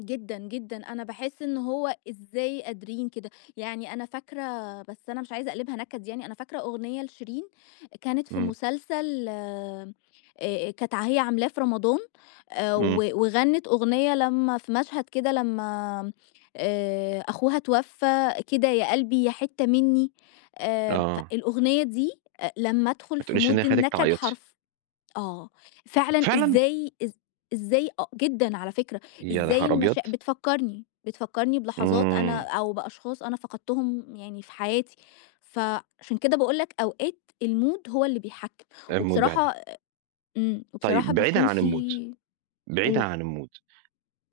جدًا، جدًا. أنا باحس إن هو إزاي قادرين كده، يعني أنا فاكرة بس أنا مش عايزة أقلبها نكد يعني، أنا فاكرة أغنية لشيرين، كانت في إمم. مسلسل آآ أ كانت ع هي عاملاه في رمضان آآ و إمم. وغنِّت أغنية لمّا في مشهد كده لمّا آآ أخوها اتوفّى، كده يا قلبي يا حتة مني، آآ آه. فالأغنية دي أ لمّا أدخل ما في تقوليش إن هي mood خلّتِك النكد تعيّطي. حرف آه، فعلًا فعلًا؟ إزاي، إز إزاي أ جدًا على فكرة، يا إزاي نهار أبيض! المشا بتفكّرني بتفكّرني بلحظات أنا إمم. أو بأشخاص أنا فقدتهم يعني في حياتي، فعشان كده باقول لك أوقات الmood هو اللي بيحكّم، إيه الموضوع ده! وبصراحة إمم، وبصراحة طيب بعيدًا بيكون عن الmood في بعيدًا قُل. عن الmood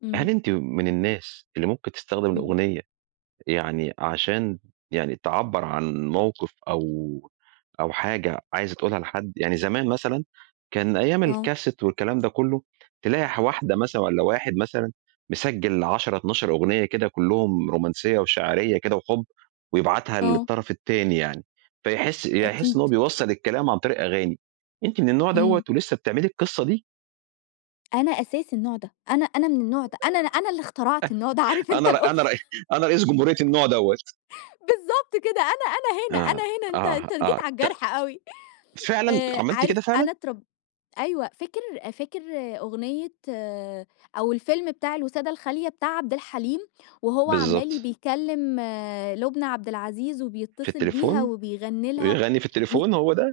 إمم. هل أنتِ من الناس اللي ممكن تستخدم إمم. الأغنية، يعني عشان يعني تعبّر عن موقف أو أو حاجة عايزة تقولها لحد يعني زمان مثلًا كان أيّام آه. الCassette والكلام ده كله تلاقي ح واحدة مثلًا والَّا واحد مثلًا مسجّل 10 12 أغنية كده، كُلُّهم رومانسية وشاعرية كده وحُب، ويبعتها آه. للطرف التاني يعني فيحس، ي يحس أكيد. إن هو بيوصّل الكلام عن طريق أغاني، أنتِ من النوع دوّة إمم. ولسه بتعملي القصة دي؟ أنا أساس النوع ده، أنا أنا من النوع ده، أنا أنا اللي اخترعت النوع ده، عارف أنت أنا ر الoption أنا ر أنا رئيس جمهورية النوع دوّة. بالضبط كده أنا أنا هنا أنا آه، هنا، أنت آه، أنت جيت آه، على ت الجرح أوي فعلًا آآ عملتِ عارف كده فعلًا؟ أنا اترب أيوه فاكر فاكر أغنية أو الفيلم بتاع الوسادة الخالية بتاع عبد الحليم وهو عمّال بالضبط. بيكَلّم لُبنى عبد العزيز، في وبيتّصل بيها، التليفون؟ وبيغني لها ويغَنّي في مي التليفون، هو ده؟